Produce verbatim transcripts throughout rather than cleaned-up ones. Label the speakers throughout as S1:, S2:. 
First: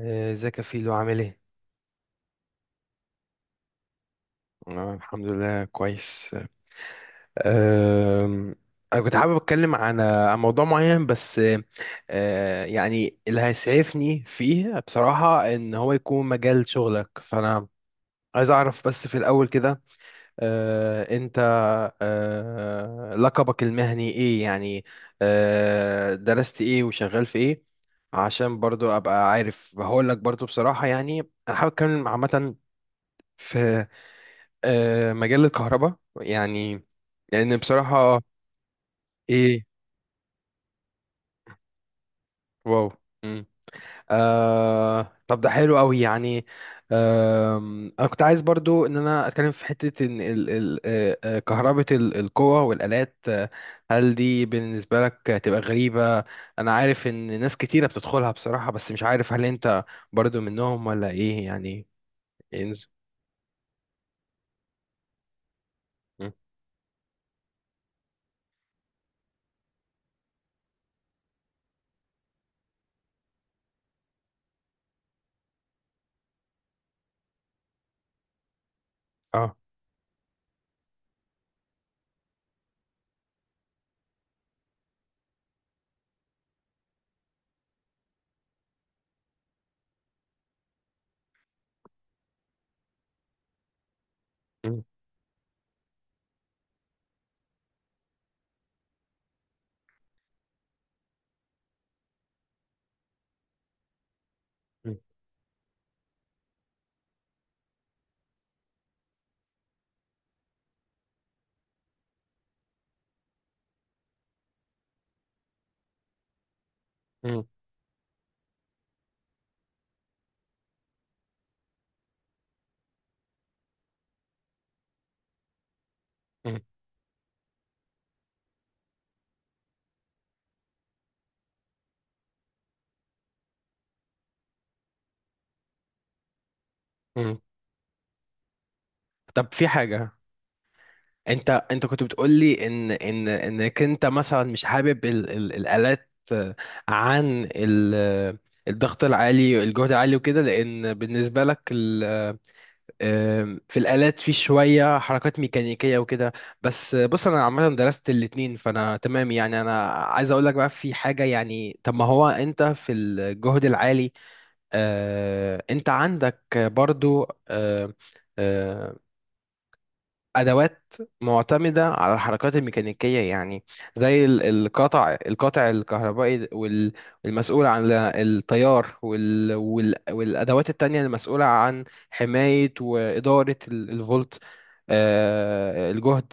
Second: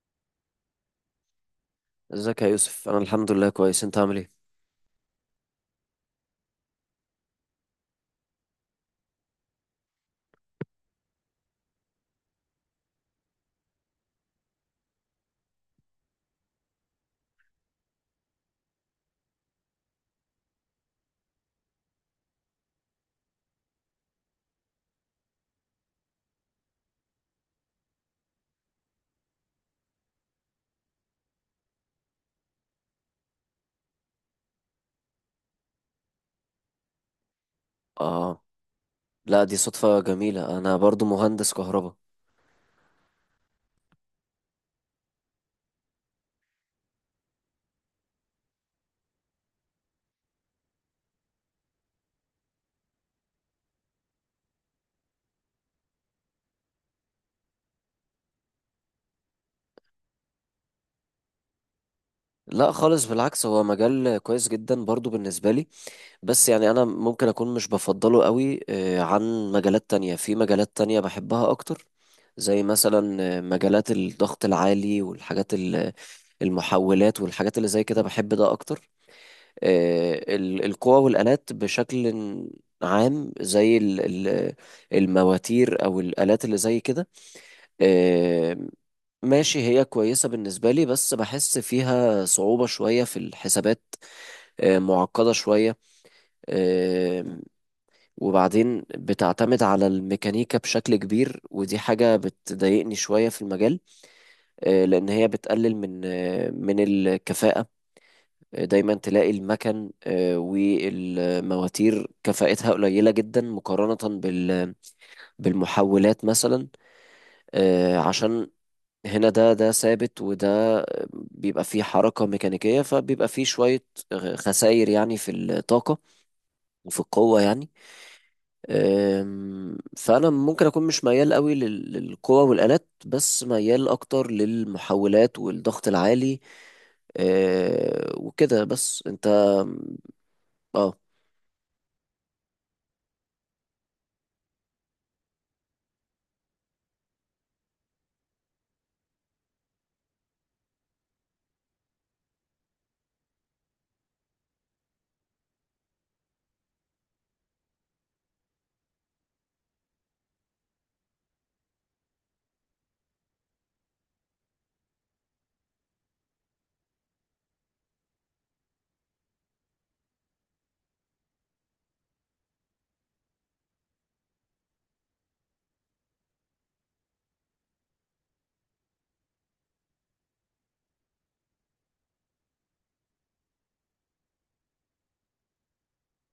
S1: آه، ازيك يا فيلو عامل ايه؟
S2: ازيك يا يوسف؟ انا الحمد لله كويس. انت عامل ايه؟
S1: أنا الحمد لله كويس. أم، أنا كنت حابب أتكلم عن آه، عن موضوع معين، بس أه، يعني اللي هيسعفني فيه بصراحة إن هو يكون مجال شغلك، فأنا عايز أعرف بس في الأول كده أه، أنت أه، لقبك المهني إيه يعني؟ أه، درست إيه وشغال في إيه؟ عشان برضو أبقى عارف هقول لك. برضو بصراحة يعني أنا حابب أتكلم عامة في آه، مجال الكهرباء يعني، لان بصراحة.
S2: اه، لا دي
S1: ايه؟
S2: صدفة جميلة، انا برضو مهندس كهرباء.
S1: واو. مم. آه طب ده حلو قوي يعني. آم، انا كنت عايز برضو ان انا اتكلم في حتة ان ال ال آه، آه، كهربة ال- القوى والالات، آه، هل دي بالنسبة لك تبقى غريبة؟ انا عارف ان ناس كتيرة بتدخلها بصراحة، بس مش عارف هل انت برضو منهم ولا ايه يعني؟
S2: لا
S1: إيه نز-
S2: خالص، بالعكس هو مجال كويس جدا برضو بالنسبة لي.
S1: مم.
S2: بس يعني انا ممكن اكون مش بفضله قوي آه، عن مجالات تانية. في مجالات تانية بحبها اكتر، زي مثلا آه، مجالات الضغط العالي والحاجات ال- المحولات والحاجات اللي زي كده بحب ده اكتر.
S1: اه.
S2: آه، ال- القوى والآلات بشكل عام، زي ال- ال- المواتير او الآلات اللي زي كده. آه، ماشي هي كويسة بالنسبة لي بس بحس فيها صعوبة شوية في الحسابات، آه،
S1: مم.
S2: معقدة شوية. آه، وبعدين بتعتمد على الميكانيكا بشكل كبير ودي حاجة بتضايقني شوية في المجال، آه،
S1: مم.
S2: لأن هي بتقلل من آه، من الكفاءة. آه، دايما تلاقي المكن آه، والمواتير كفاءتها قليلة جدا مقارنة بال بالمحولات مثلا.
S1: مم.
S2: آه، عشان هنا ده ده ثابت وده بيبقى فيه حركة ميكانيكية، فبيبقى فيه شوية خسائر يعني في الطاقة
S1: مم.
S2: وفي القوة يعني. أم، فأنا ممكن أكون مش ميال قوي لل- للقوة والآلات، بس ميال أكتر للمحولات والضغط العالي.
S1: مم.
S2: أه، وكده. بس أنت
S1: طب في حاجة،
S2: اه.
S1: انت انت كنت بتقول لي ان ان انك انت مثلا مش حابب ال ال الالات، آه، عن ال آه، الضغط العالي، الجهد العالي، وكده، لان بالنسبه لك ال آه، في الالات في شويه حركات ميكانيكيه وكده، بس آه، بص انا عامه درست الاتنين فانا تمام. يعني انا عايز اقول لك بقى في حاجه، يعني طب ما هو انت في الجهد العالي آه، انت عندك برضو آه، آه، ادوات معتمده على الحركات الميكانيكيه يعني، زي ال- القطع القطع الكهربائي وال- والمسؤول عن ال- التيار وال- وال- والادوات التانية المسؤوله عن حمايه واداره ال- الفولت، آه، الجهد،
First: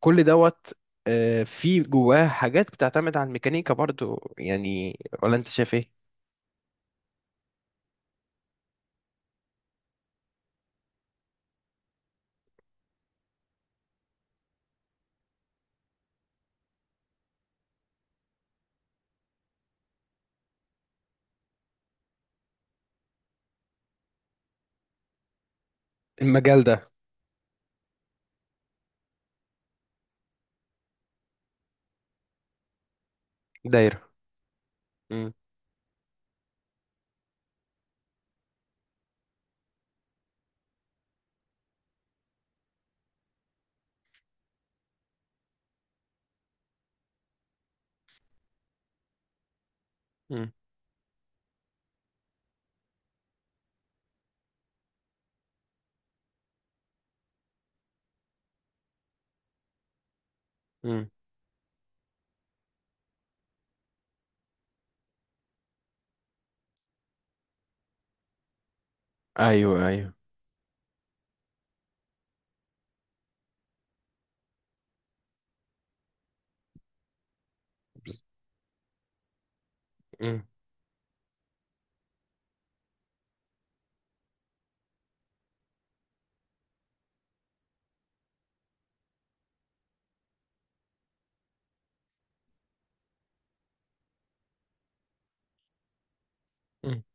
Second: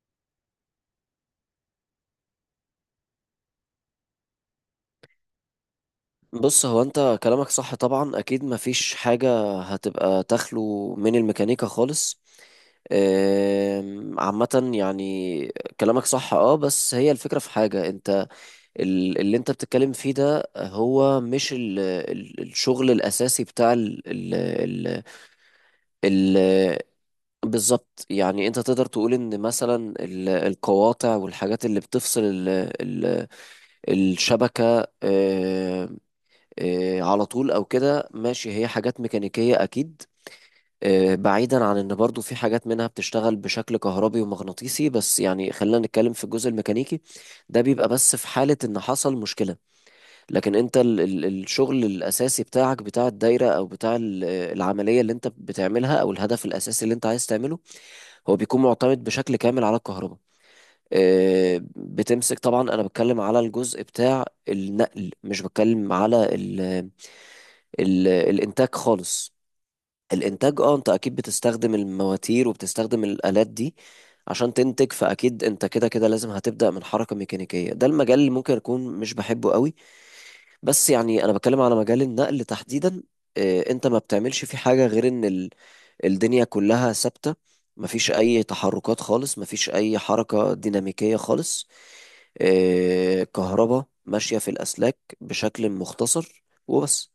S1: كل دوت، آه، في جواه حاجات بتعتمد على الميكانيكا برضو يعني، ولا انت شايف ايه؟
S2: بص، هو انت كلامك صح طبعا، اكيد مفيش حاجة هتبقى تخلو من الميكانيكا خالص. أم، عامة يعني كلامك صح. اه بس هي الفكرة في حاجة. انت ال- اللي انت بتتكلم فيه ده هو مش ال- ال- الشغل الاساسي بتاع ال ال ال ال
S1: المجال ده.
S2: بالظبط. يعني انت تقدر تقول ان مثلا ال- القواطع والحاجات اللي بتفصل ال ال
S1: دايره.
S2: الشبكة
S1: مم.
S2: آمم، آه، على طول او كده، ماشي هي حاجات ميكانيكية اكيد. آه، بعيدا عن ان برضو في حاجات منها بتشتغل بشكل كهربي ومغناطيسي، بس يعني خلينا نتكلم في الجزء الميكانيكي. ده بيبقى بس في حالة ان حصل مشكلة.
S1: مم.
S2: لكن انت ال ال الشغل الاساسي بتاعك بتاع الدايرة او بتاع ال- العملية اللي انت بتعملها او الهدف الاساسي اللي انت عايز تعمله، هو بيكون معتمد بشكل كامل على الكهرباء.
S1: مم.
S2: آه، بتمسك. طبعا انا بتكلم على الجزء بتاع النقل، مش بتكلم على ال- الانتاج خالص.
S1: ايوه ايوه.
S2: الانتاج اه انت اكيد بتستخدم المواتير وبتستخدم الالات دي عشان تنتج، فاكيد انت كده كده لازم هتبدا من حركه ميكانيكيه، ده المجال اللي ممكن اكون مش بحبه قوي.
S1: مم.
S2: بس يعني انا بتكلم على مجال النقل تحديدا. آه، انت ما بتعملش فيه حاجه غير ان ال- الدنيا كلها ثابته، مفيش اي تحركات خالص، مفيش اي حركه ديناميكيه خالص. آه، كهرباء ماشيه في الاسلاك بشكل مختصر
S1: مم.
S2: وبس.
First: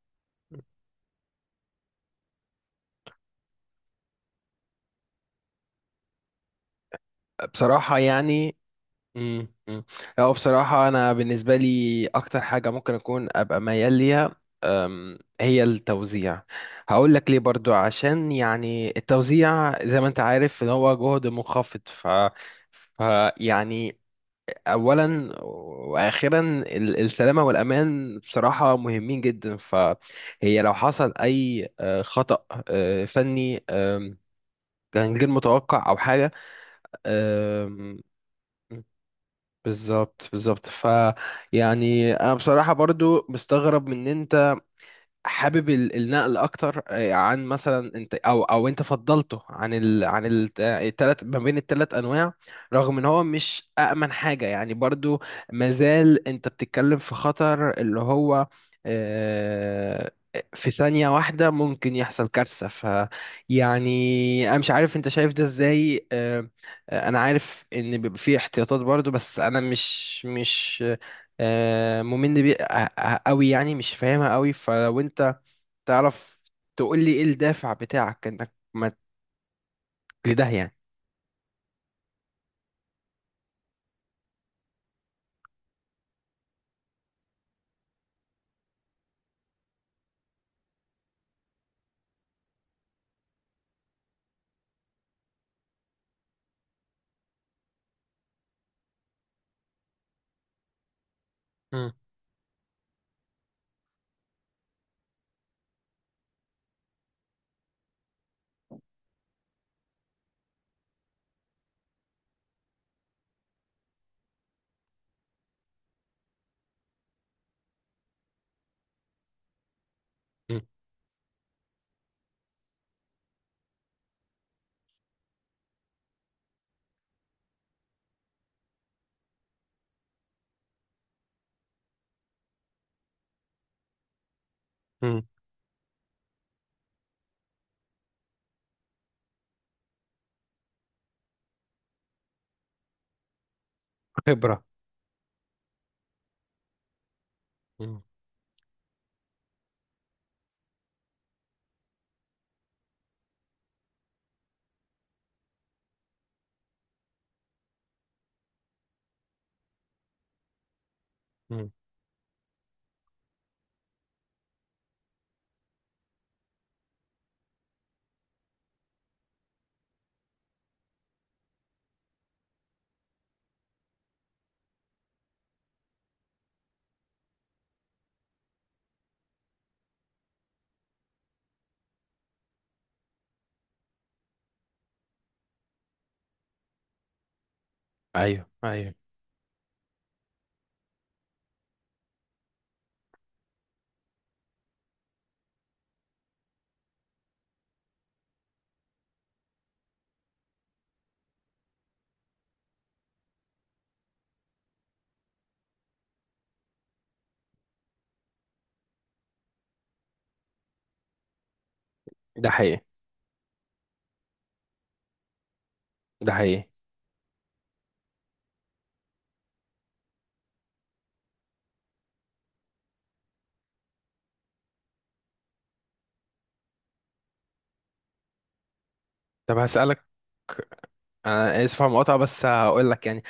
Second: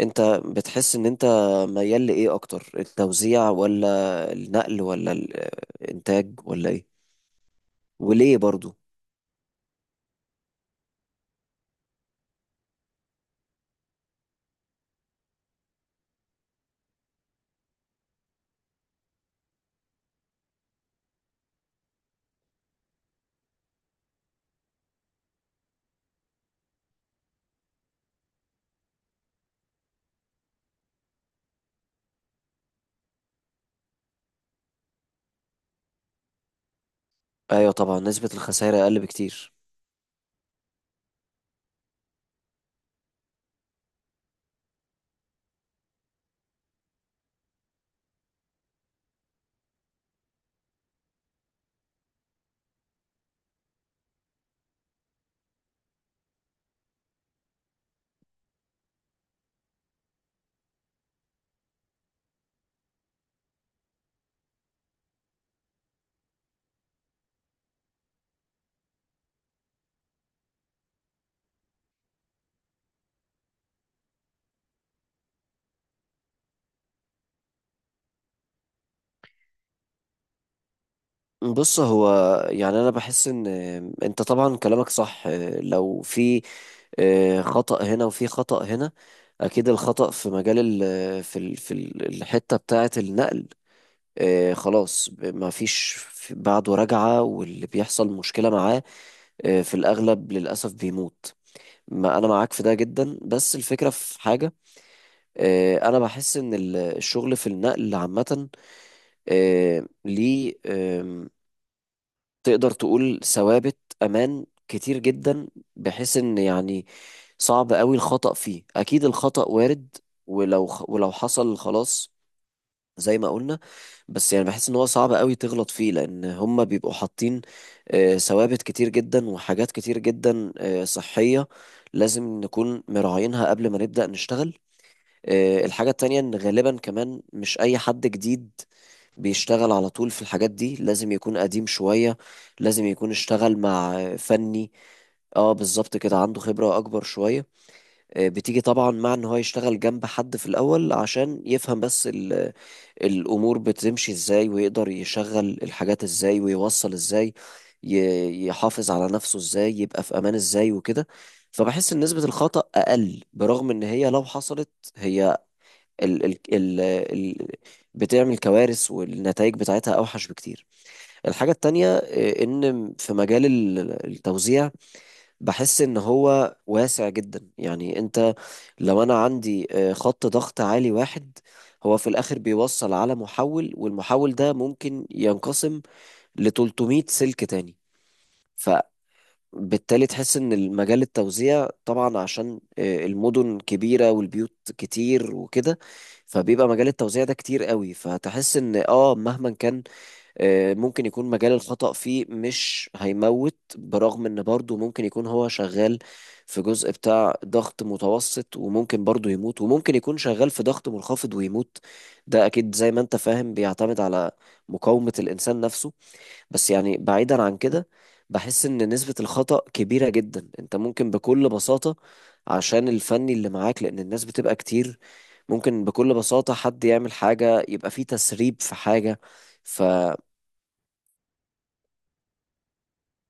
S2: انت بتحس ان انت ميال لايه اكتر، التوزيع ولا النقل ولا الانتاج ولا ايه؟
S1: بصراحة
S2: وليه
S1: يعني.
S2: برضو؟
S1: امم امم. هو بصراحة أنا بالنسبة لي أكتر حاجة ممكن أكون أبقى ميال ليها، أم، هي التوزيع. هقول لك ليه برضو، عشان يعني التوزيع زي ما أنت عارف إن هو جهد منخفض، ف ف- يعني أولا وأخيرا ال- السلامة والأمان بصراحة مهمين جدا، فهي لو حصل أي آه، خطأ آه، فني آم، كان غير متوقع أو حاجة.
S2: ايوه طبعا نسبة الخسائر اقل بكتير.
S1: بالظبط بالظبط، ف يعني انا بصراحة برضو مستغرب مننا حابب ال- النقل اكتر آه، عن مثلا انت او او انت فضلته عن ال عن ال- آه، التلات، ما بين التلات انواع، رغم ان هو مش امن حاجه يعني برضو. مازال انت بتتكلم في خطر، اللي هو آه، في ثانيه واحده ممكن يحصل كارثه. ف يعني انا مش عارف انت شايف ده ازاي. آه، آه، انا عارف ان بيبقى فيه احتياطات برضو، بس انا مش مش آه، مؤمن بيه قوي، يعني مش فاهمها قوي، فلو انت تعرف تقول لي ايه الدافع بتاعك انك ما لده يعني.
S2: بص هو يعني انا بحس ان انت طبعا كلامك صح. لو في آه، خطأ هنا وفي خطأ هنا، اكيد الخطأ في مجال ال... في ال... في ال- الحتة بتاعة النقل. آه، خلاص ما فيش بعده رجعة، واللي بيحصل مشكلة معاه آه، في الأغلب للأسف بيموت.
S1: مم.
S2: ما انا معاك في ده جدا. بس الفكره في حاجه، آه، انا بحس ان ال- الشغل في النقل عامه آه، ليه آم، تقدر تقول ثوابت امان كتير جدا، بحيث ان يعني صعب قوي الخطأ فيه. اكيد الخطأ وارد
S1: مم.
S2: ولو خ- ولو حصل خلاص زي ما قلنا. بس يعني بحس ان هو صعب قوي تغلط فيه، لان هم بيبقوا حاطين آه، ثوابت كتير جدا وحاجات كتير جدا آه، صحيه، لازم نكون مراعينها قبل ما نبدأ نشتغل.
S1: مم.
S2: آه، الحاجة التانية إن غالبا كمان مش أي حد جديد بيشتغل على طول في الحاجات دي، لازم يكون قديم شوية، لازم يكون اشتغل مع آه،
S1: خبرة.
S2: فني. اه بالظبط كده عنده خبرة أكبر شوية.
S1: مم.
S2: آه، بتيجي طبعا مع إن هو يشتغل جنب حد في الأول عشان يفهم بس ال- الأمور بتمشي إزاي، ويقدر يشغل الحاجات إزاي، ويوصل إزاي، ي- يحافظ على نفسه إزاي، يبقى في أمان إزاي وكده.
S1: مم.
S2: فبحس إن نسبة الخطأ أقل، برغم إن هي لو حصلت هي ال ال ال ال بتعمل كوارث، والنتائج بتاعتها أوحش بكتير. الحاجة التانية آه، إن في مجال ال- التوزيع بحس إن هو واسع جدا. يعني أنت لو أنا عندي آه، خط ضغط عالي واحد، هو في الآخر بيوصل على محول، والمحول ده ممكن ينقسم ل ثلاثمية سلك تاني.
S1: ايوه
S2: ف
S1: ايوه.
S2: بالتالي تحس ان المجال التوزيع طبعا عشان آه، المدن كبيرة والبيوت كتير وكده، فبيبقى مجال التوزيع ده كتير قوي. فتحس ان اه مهما كان آه، ممكن يكون مجال الخطأ فيه مش هيموت، برغم ان برضه ممكن يكون هو شغال في جزء بتاع ضغط متوسط وممكن برضه يموت، وممكن يكون شغال في ضغط منخفض ويموت. ده
S1: ده
S2: اكيد
S1: حقيقي.
S2: زي ما انت فاهم بيعتمد على مقاومة الانسان نفسه.
S1: ده حقيقي.
S2: بس يعني بعيدا عن كده بحس ان نسبة الخطأ كبيرة جدا. انت ممكن بكل بساطة عشان الفني اللي معاك، لان الناس بتبقى كتير، ممكن بكل بساطة حد يعمل حاجة، يبقى فيه تسريب في حاجة.
S1: طب هسألك،
S2: فبص
S1: انا اسف على المقاطعة، بس هقول لك يعني،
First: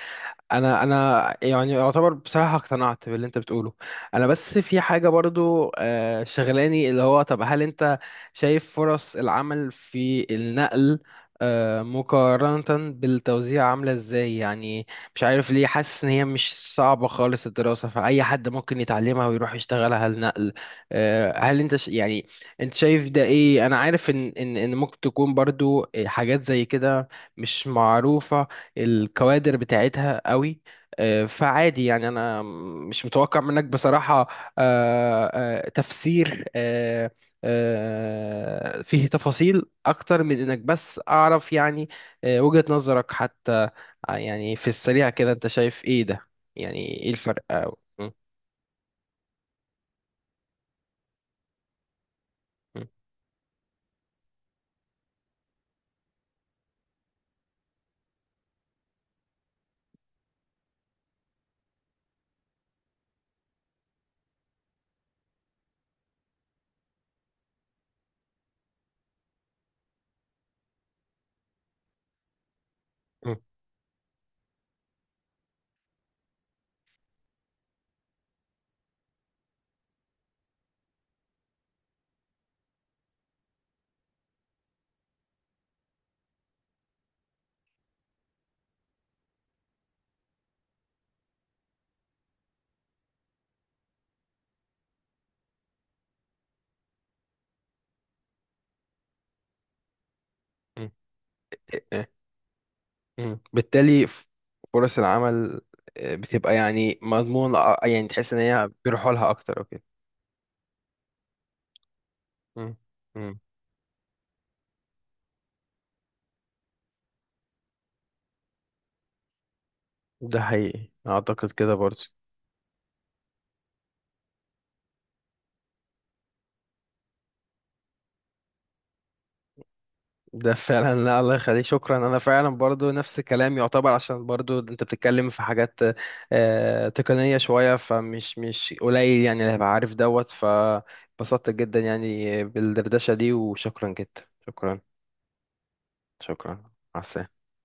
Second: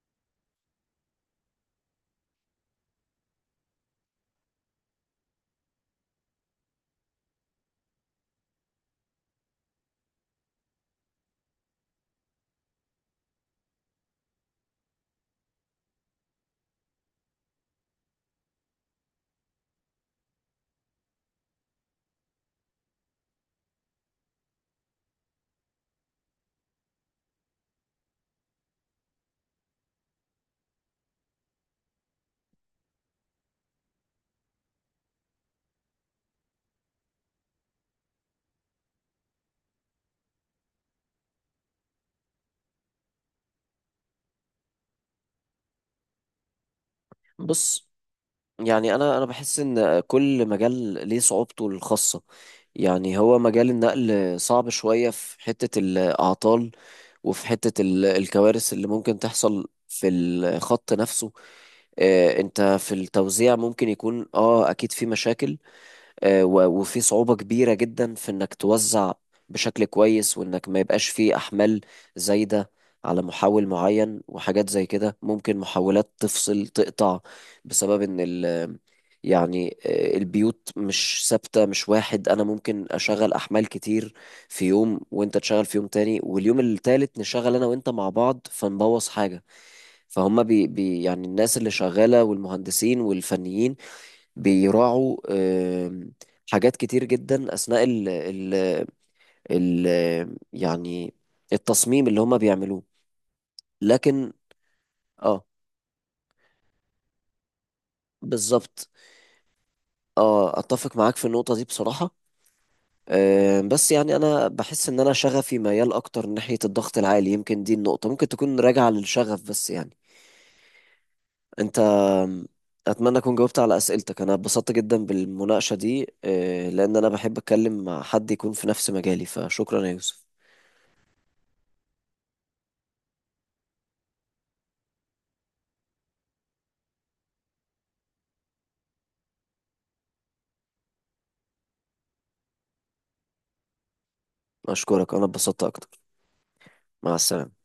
S1: انا انا يعني يعتبر بصراحه اقتنعت باللي انت بتقوله. انا بس في حاجه برضو آه، شغلاني، اللي هو طب هل انت شايف فرص العمل في النقل آه، مقارنه بالتوزيع عامله ازاي يعني؟ مش عارف ليه حاسس ان هي مش صعبه خالص الدراسه، فاي حد ممكن يتعلمها ويروح يشتغلها النقل. آه، هل انت ش... يعني انت شايف ده ايه؟ انا عارف ان ان ان ممكن تكون برضو حاجات زي كده مش معروفة الكوادر بتاعتها قوي، آه، فعادي يعني. انا مش متوقع منك بصراحة آه، آه، تفسير، آه، آه، فيه تفاصيل اكتر من انك بس اعرف يعني آه، وجهة نظرك حتى. آه، يعني في السريع كده انت شايف ايه ده يعني؟ ايه الفرق أو- م-
S2: يعني انا انا بحس ان كل مجال ليه صعوبته الخاصة.
S1: م-
S2: يعني هو مجال النقل صعب شوية في حتة الأعطال وفي حتة ال- الكوارث اللي ممكن تحصل في الخط نفسه. آه، انت في التوزيع ممكن يكون اه اكيد في مشاكل. آه، و- وفي صعوبة كبيرة جدا في انك توزع بشكل كويس، وانك ما يبقاش فيه احمال زايدة على
S1: م-
S2: محول معين وحاجات زي كده. ممكن محولات تفصل تقطع بسبب ان ال يعني آه، البيوت مش ثابتة، مش واحد. انا ممكن اشغل احمال كتير في يوم وانت تشغل في يوم تاني، واليوم التالت نشغل انا وانت مع بعض فنبوظ حاجة. فهم بي بي يعني الناس اللي شغالة والمهندسين والفنيين بيراعوا آم، حاجات كتير جدا أثناء ال ال ال
S1: م-
S2: يعني
S1: آه،
S2: التصميم اللي هما بيعملوه.
S1: م. بالتالي ف-
S2: لكن
S1: فرص
S2: اه
S1: العمل آه، بتبقى يعني مضمون، يعني تحس ان هي
S2: بالظبط.
S1: بيروحوا لها اكتر. اوكي.
S2: اه أتفق معاك في النقطة دي بصراحة.
S1: م- م.
S2: آم، بس يعني أنا بحس إن أنا شغفي ميال أكتر ناحية الضغط العالي، يمكن دي النقطة ممكن تكون راجعة للشغف بس يعني.
S1: ده حقيقي، اعتقد كده
S2: أنت
S1: برضو.
S2: آم، أتمنى أكون جاوبت على أسئلتك. أنا اتبسطت جدا بالمناقشة دي آه، لأن أنا بحب أتكلم مع حد يكون في نفس مجالي. فشكرا يا يوسف.
S1: ده فعلا، لا الله يخليك شكرا. انا فعلا برضو نفس الكلام يعتبر، عشان برضو انت بتتكلم في حاجات آه، تقنية شوية، فمش مش قليل يعني اللي هيبقى عارف دوت، فبسطت جدا يعني بالدردشة دي، وشكرا جدا. شكرا.
S2: أشكرك، أنا اتبسطت أكتر.
S1: شكرا. مع
S2: مع
S1: السلامة.
S2: السلامة.